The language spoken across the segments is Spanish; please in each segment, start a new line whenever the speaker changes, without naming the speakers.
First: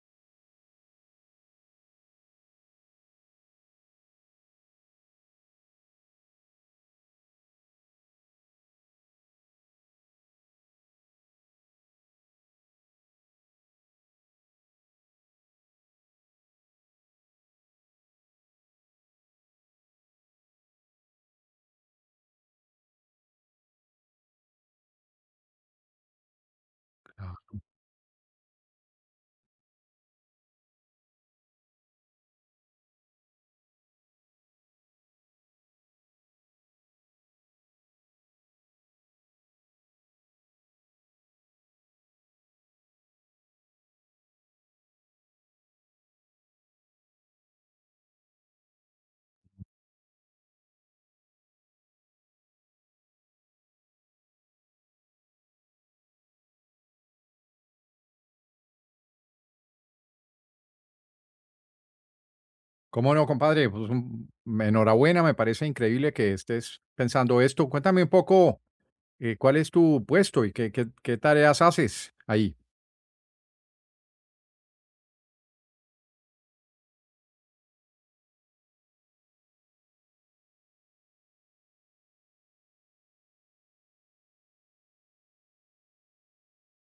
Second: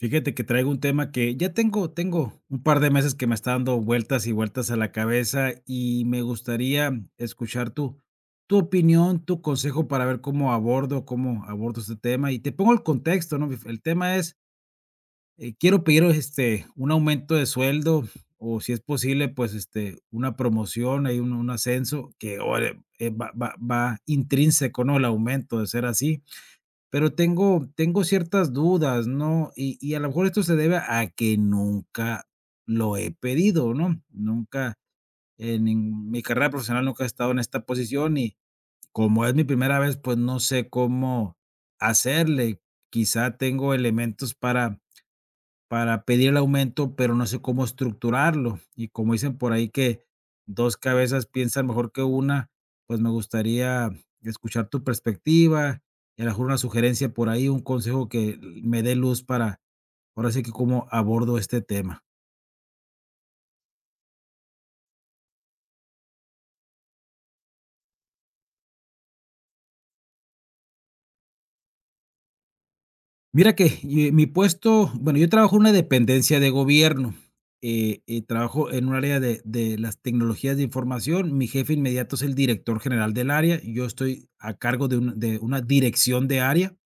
Fíjate que traigo un tema que ya tengo un par de meses que me está dando vueltas y vueltas a la cabeza, y me gustaría escuchar tu opinión, tu consejo para ver cómo abordo este tema. Y te pongo el contexto, ¿no? El tema es, quiero pedir, este, un aumento de sueldo o, si es posible, pues, este, una promoción, hay un ascenso que, órale, va intrínseco, ¿no?, el aumento de ser así. Pero
Ah,
tengo ciertas dudas, ¿no? Y a lo mejor esto se debe a que nunca lo he pedido, ¿no? Nunca en nin mi carrera profesional nunca he estado en esta posición y como es mi primera vez, pues, no sé cómo hacerle. Quizá tengo elementos para pedir el aumento, pero no sé cómo estructurarlo. Y como dicen por ahí que 2 cabezas piensan mejor que una, pues, me gustaría escuchar tu perspectiva, y a lo mejor una sugerencia por ahí, un consejo que me dé luz para, ahora sí que cómo abordo este tema.
¿cómo no, compadre? Pues enhorabuena, me parece increíble que estés pensando esto. Cuéntame un poco cuál es tu puesto y qué tareas haces ahí.
Mira que, mi puesto bueno, yo trabajo en una dependencia de gobierno, y trabajo en un área de las tecnologías de información. Mi jefe inmediato es el director general del área, yo estoy a cargo de un de una dirección de área.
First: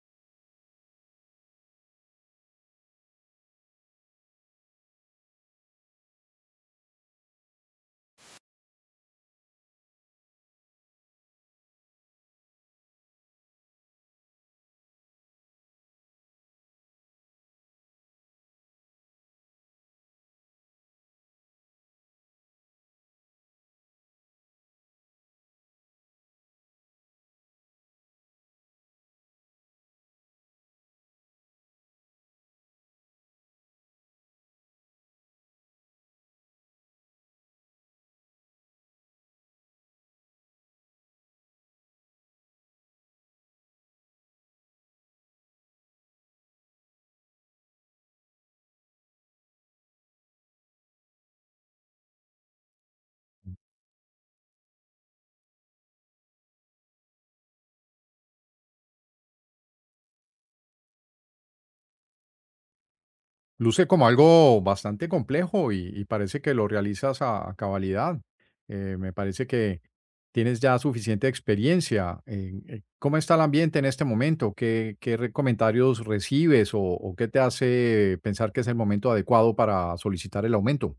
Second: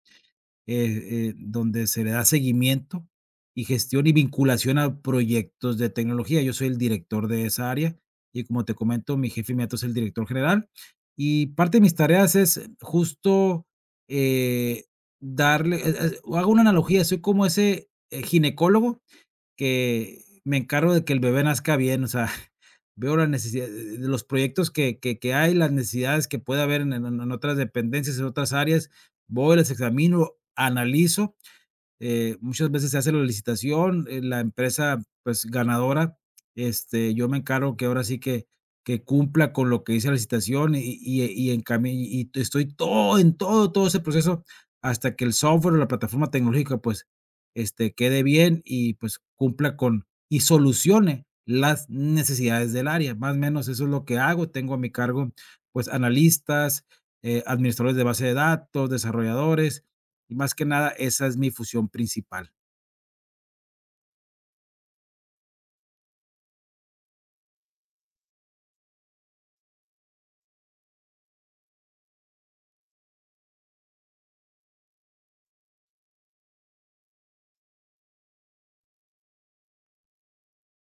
Donde se le da seguimiento y gestión y vinculación a proyectos de tecnología. Yo soy el director de esa área y como te comento, mi jefe inmediato es el director general y parte de mis tareas es justo eh, darle, hago una analogía, soy como ese ginecólogo que me encargo de que el bebé nazca bien, o sea, veo la necesidad de los proyectos que que hay, las necesidades que puede haber en en otras dependencias, en otras áreas, voy, las examino, analizo muchas veces se hace la licitación, la empresa, pues, ganadora, este, yo me encargo que ahora sí que cumpla con lo que dice la licitación y y encami estoy todo en todo, todo ese proceso hasta que el software o la plataforma tecnológica, pues, este, quede bien y, pues, cumpla con y solucione las necesidades del área. Más o menos eso es lo que hago. Tengo a mi cargo, pues, analistas, administradores de base de datos, desarrolladores, y más que nada, esa es mi fusión principal.
Luce como algo bastante complejo y parece que lo realizas a cabalidad. Me parece que tienes ya suficiente experiencia. En ¿Cómo está el ambiente en este momento? ¿Qué comentarios recibes o qué te hace pensar que es el momento adecuado para solicitar el aumento?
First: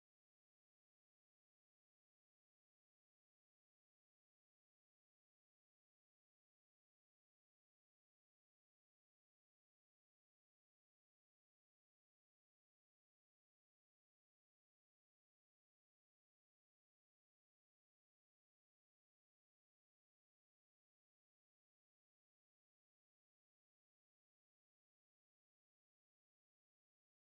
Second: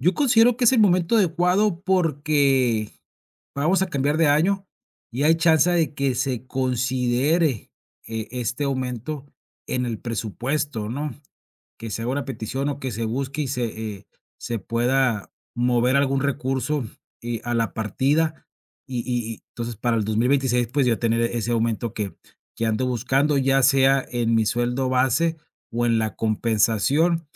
Yo considero que es el momento adecuado porque vamos a cambiar de año y hay chance de que se considere este aumento en el presupuesto, ¿no? Que se haga una petición o que se busque y se, eh, se pueda mover algún recurso a la partida. Y, y entonces para el 2026 pues yo tener ese aumento que ando buscando, ya sea en mi sueldo base o en la compensación.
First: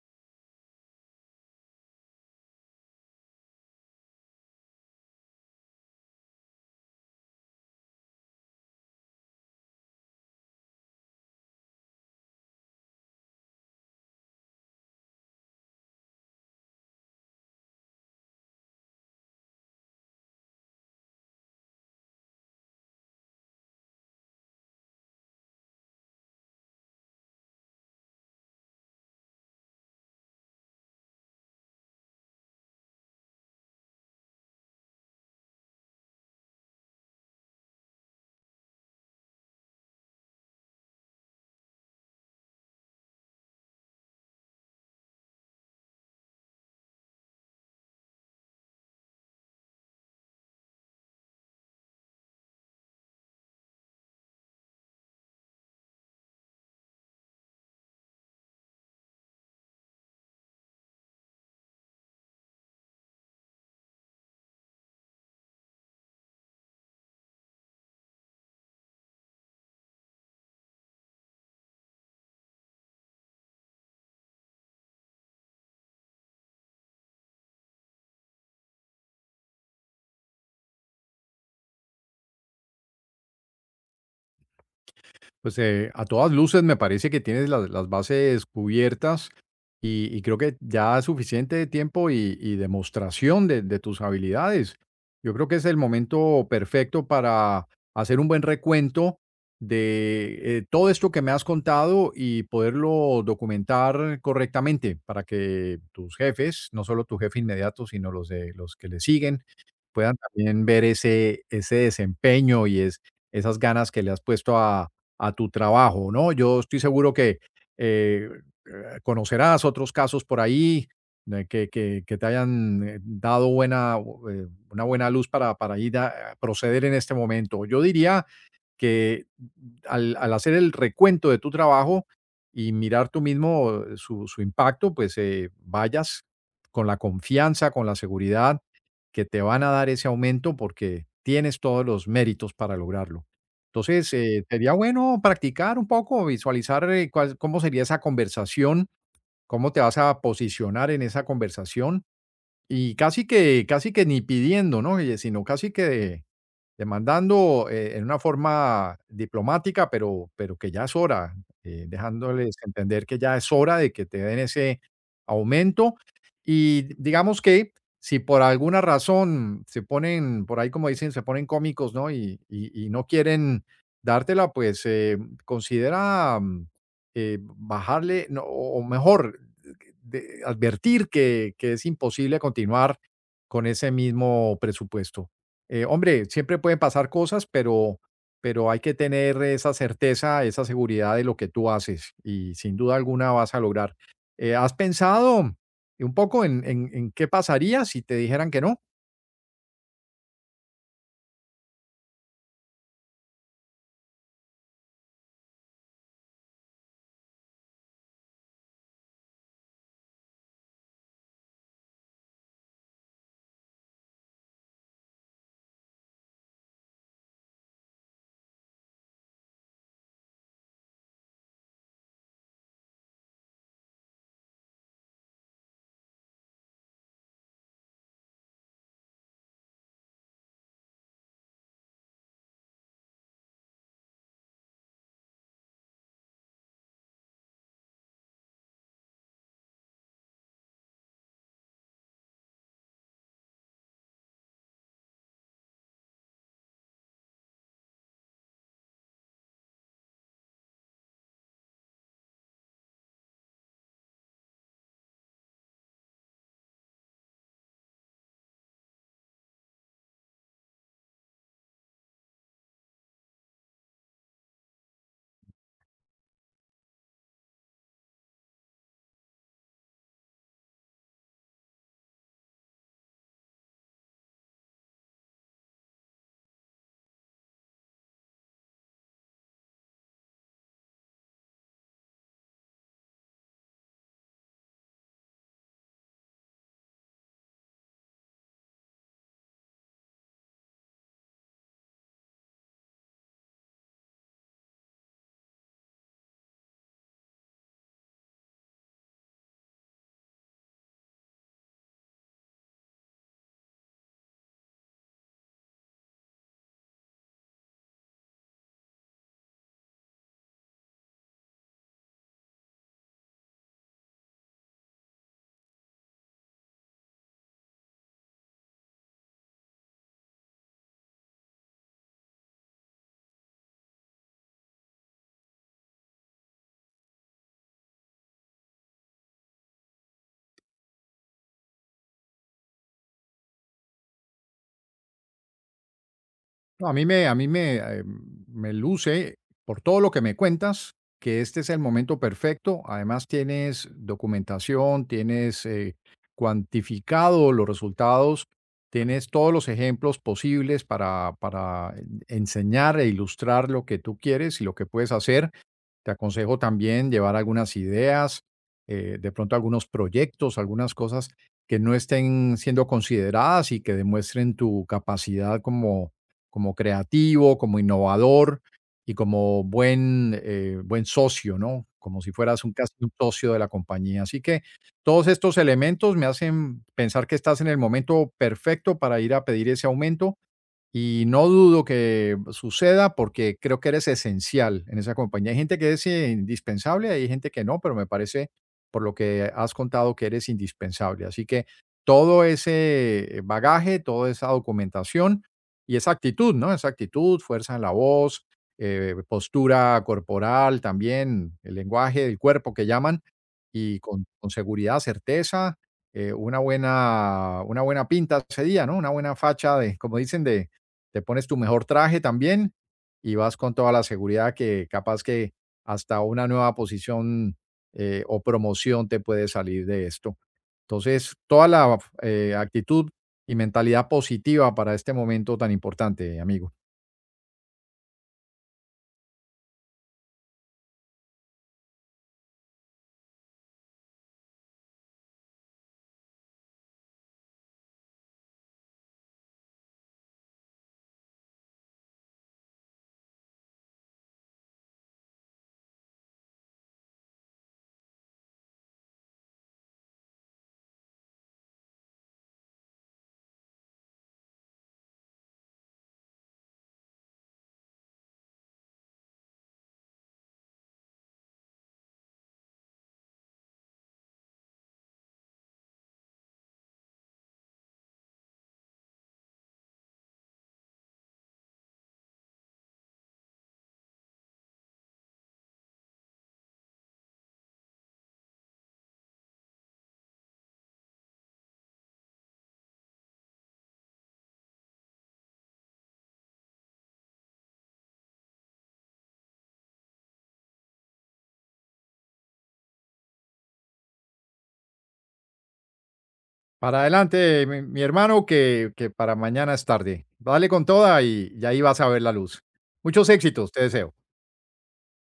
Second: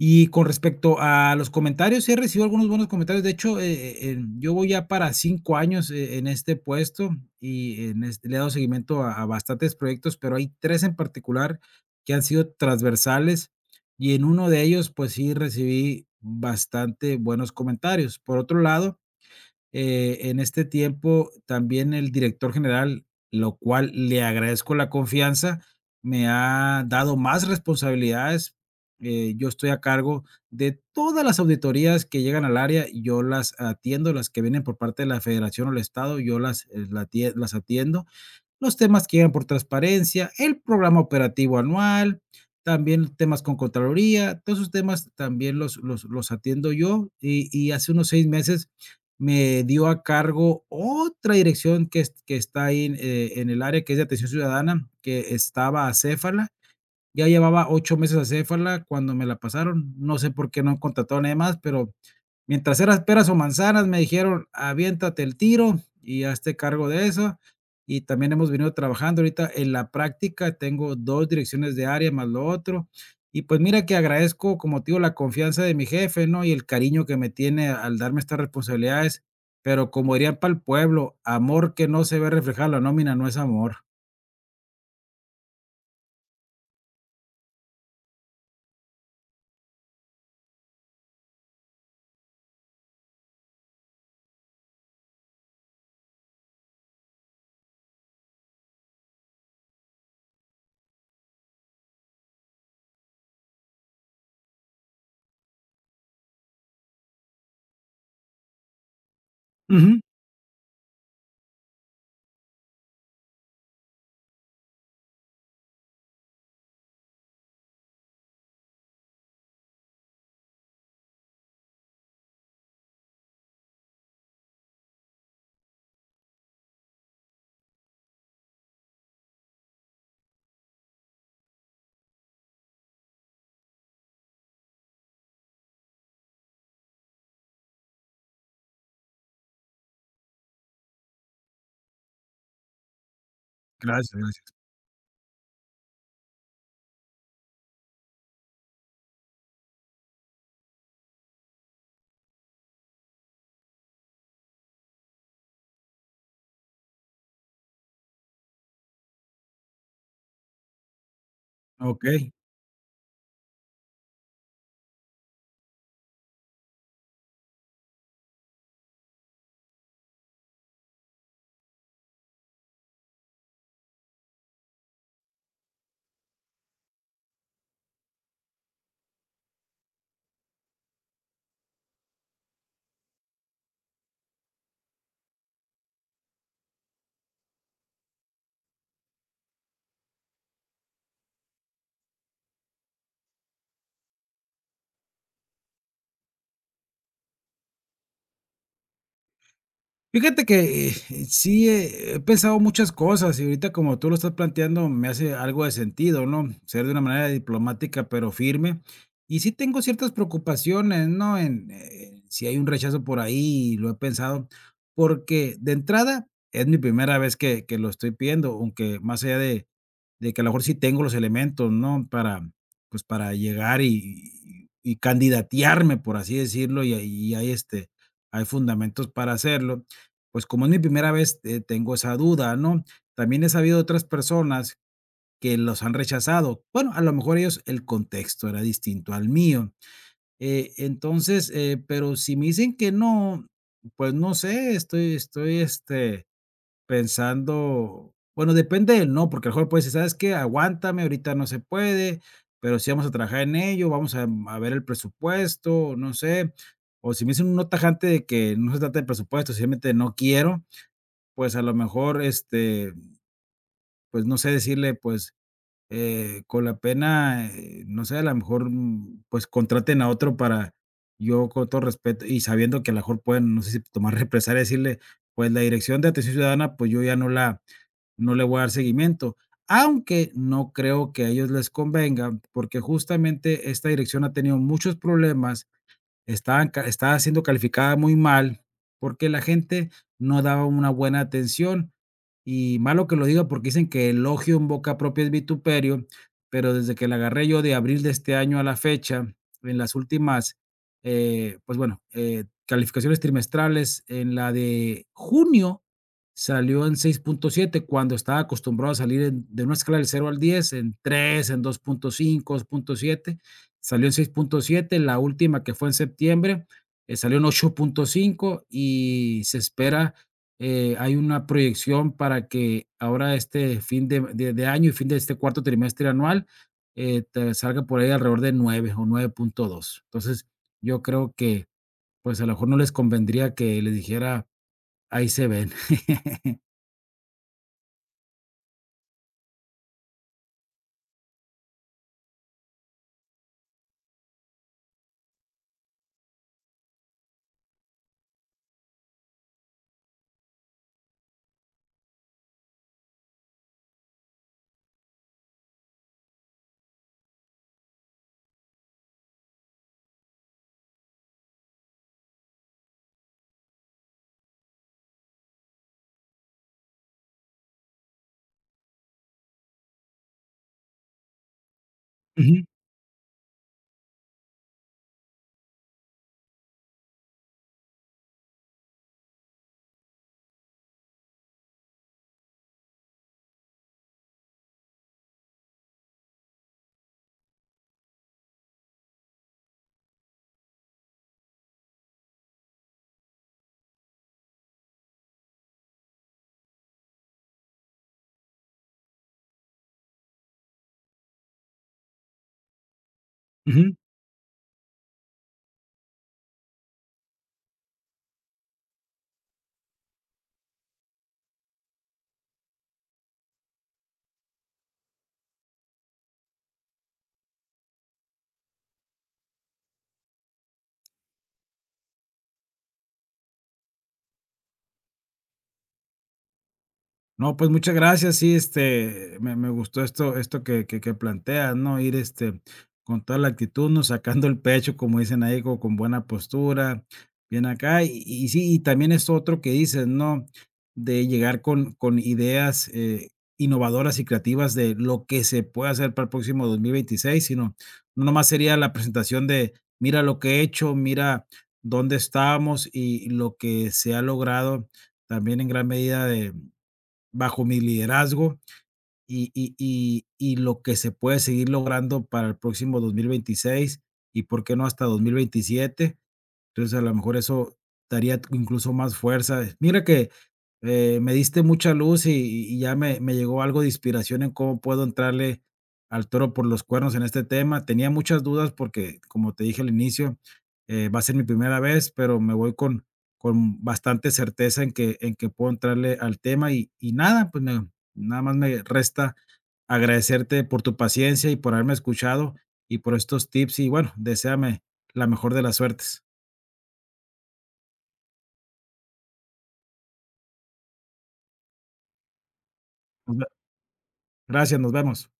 Y con respecto a los comentarios, sí he recibido algunos buenos comentarios. De hecho, yo voy ya para 5 años en este puesto y en le he dado seguimiento a bastantes proyectos, pero hay tres en particular que han sido transversales y en uno de ellos, pues sí recibí bastante buenos comentarios. Por otro lado, en este tiempo también el director general, lo cual le agradezco la confianza, me ha dado más responsabilidades. Yo estoy a cargo de todas las auditorías que llegan al área, yo las atiendo, las que vienen por parte de la federación o el estado, yo las, las atiendo los temas que llegan por transparencia, el programa operativo anual, también temas con Contraloría, todos esos temas también los atiendo yo y hace unos 6 meses me dio a cargo otra dirección que, que está ahí en el área que es de atención ciudadana, que estaba acéfala, ya llevaba 8 meses acéfala cuando me la pasaron. No sé por qué no contrataron a nadie más, pero mientras eras peras o manzanas, me dijeron: "Aviéntate el tiro y hazte cargo de eso". Y también hemos venido trabajando ahorita en la práctica, tengo 2 direcciones de área más lo otro. Y pues mira que agradezco, como te digo, la confianza de mi jefe, ¿no? Y el cariño que me tiene al darme estas responsabilidades, pero como dirían para el pueblo: "Amor que no se ve reflejado en la nómina no es amor".
Pues, a todas luces me parece que tienes las bases cubiertas y creo que ya es suficiente tiempo y demostración de tus habilidades. Yo creo que es el momento perfecto para hacer un buen recuento de, todo esto que me has contado y poderlo documentar correctamente para que tus jefes, no solo tu jefe inmediato, sino los de los que le siguen,
Ujú.
puedan también ver ese desempeño y es esas ganas que le has puesto a tu trabajo, ¿no? Yo estoy seguro que, eh, conocerás otros casos por ahí, que te hayan, dado buena, una buena luz para ir a proceder en este momento. Yo diría que al hacer el recuento de tu trabajo y mirar tú mismo, su impacto, pues, vayas con la confianza, con la seguridad que te van a dar ese aumento porque tienes todos los méritos para lograrlo.
Gracias,
Entonces,
gracias.
sería bueno practicar un poco, visualizar, cómo sería esa conversación, cómo te vas a posicionar en esa conversación y casi que ni pidiendo, ¿no? Oye, sino casi que demandando, en una forma diplomática, pero que ya es hora,
Okey.
dejándoles entender que ya es hora de que te den ese aumento. Y digamos que si por alguna razón se ponen, por ahí como dicen, se ponen cómicos, ¿no? Y no quieren dártela, pues, considera, bajarle, no, o mejor, de advertir que es imposible continuar con ese mismo presupuesto. Hombre, siempre pueden pasar cosas, pero hay que tener esa certeza, esa seguridad de lo que tú haces y sin duda alguna vas a lograr. ¿Has pensado un poco en, en qué pasaría si te dijeran que no?
Fíjate que, sí he pensado muchas cosas, y ahorita como tú lo estás planteando, me hace algo de sentido, ¿no? Ser de una manera diplomática, pero firme. Y sí tengo ciertas preocupaciones, ¿no? En, si hay un rechazo por ahí, lo he pensado, porque de entrada es mi primera vez que lo estoy pidiendo, aunque más allá de que a lo mejor sí tengo los elementos, ¿no? Para, pues, para llegar y y candidatearme, por así decirlo, y ahí hay, este, hay fundamentos para hacerlo. Pues, como es mi primera vez, tengo esa duda, ¿no? También he sabido de otras personas que los han rechazado. Bueno, a lo mejor ellos el contexto era distinto al mío. Entonces, pero si me dicen que no, pues no sé, estoy, este, pensando bueno, depende del no, porque a lo mejor puedes decir: "¿Sabes qué? Aguántame, ahorita no se puede, pero sí vamos a trabajar en ello, vamos a ver el presupuesto", no sé. O si me dicen un no tajante de que no se trata de presupuesto, simplemente no quiero, pues, a lo mejor, este, pues, no sé, decirle, pues, con la pena, no sé, a lo mejor, pues, contraten a otro para yo con todo respeto y sabiendo que a lo mejor pueden, no sé si tomar represalia decirle, pues, la Dirección de Atención Ciudadana, pues, yo ya no la no le voy a dar seguimiento. Aunque no creo que a ellos les convenga, porque justamente esta dirección ha tenido muchos problemas. Estaba siendo calificada muy mal, porque la gente no daba una buena atención. Y malo que lo diga, porque dicen que elogio en boca propia es vituperio, pero desde que la agarré yo de abril de este año a la fecha, en las últimas, pues bueno, calificaciones trimestrales, en la de junio salió en 6,7 cuando estaba acostumbrado a salir en de una escala del 0 al 10 en 3 en 2,5 2,7. Salió en seis punto siete la última que fue en septiembre, salió en 8,5 y se espera, hay una proyección para que ahora este fin de, de año y fin de este cuarto trimestre anual te salga por ahí alrededor de 9 o 9,2. Entonces, yo creo que pues a lo mejor no les convendría que les dijera, ahí se ven.
No, a mí me, me luce, por todo lo que me cuentas, que este es el momento perfecto. Además, tienes documentación, tienes, cuantificado los resultados, tienes todos los ejemplos posibles para enseñar e ilustrar lo que tú quieres y lo que puedes hacer. Te aconsejo también llevar algunas ideas, de pronto algunos proyectos, algunas cosas que no estén siendo consideradas y que demuestren tu capacidad como, como creativo, como innovador y como buen, buen socio, ¿no? Como si
Ujú,
fueras un casi un socio de la compañía. Así que todos estos elementos me hacen pensar que estás en el momento perfecto para ir a pedir ese aumento y no dudo que suceda porque creo que eres esencial en esa compañía. Hay gente que es, indispensable, hay gente que no, pero me parece, por lo que has contado, que eres indispensable. Así que todo ese bagaje, toda esa documentación y esa actitud, ¿no? Esa actitud, fuerza en la voz, postura corporal también, el lenguaje del cuerpo que llaman,
ujú.
y con seguridad, certeza, una buena pinta ese día, ¿no? Una buena facha de, como dicen, de, te pones tu mejor traje también y vas con toda la seguridad que capaz que hasta una nueva posición, o promoción te puede salir de esto. Entonces, toda la, actitud y mentalidad positiva para este momento tan importante, amigo.
No, pues muchas gracias. Sí, este, me gustó esto, esto que, que planteas, ¿no? Ir este, con toda la actitud, ¿no? Sacando el pecho, como dicen ahí, con, buena postura, bien acá. Y sí, y también es otro que dices, ¿no? De llegar con ideas innovadoras y creativas de lo que se puede hacer para el próximo 2026 sino no nomás sería la presentación de, mira lo que he hecho, mira dónde estamos y lo que se ha logrado también en gran medida bajo mi liderazgo y y lo que se puede seguir logrando para el próximo 2026 y, ¿por qué no?, hasta 2027. Entonces, a lo mejor eso daría incluso más fuerza. Mira que, me diste mucha luz y ya me llegó algo de inspiración en cómo puedo entrarle al toro por los cuernos en este tema. Tenía muchas dudas porque, como te dije al inicio, va a ser mi primera vez, pero me voy con bastante certeza en que puedo entrarle al tema y nada, pues, na nada más me resta agradecerte por tu paciencia y por haberme escuchado y por estos tips y, bueno, deséame la mejor de las suertes.
Para adelante, mi hermano, que para mañana es tarde. Dale con toda y ahí vas a ver la luz. Muchos éxitos, te deseo.
Gracias, nos vemos.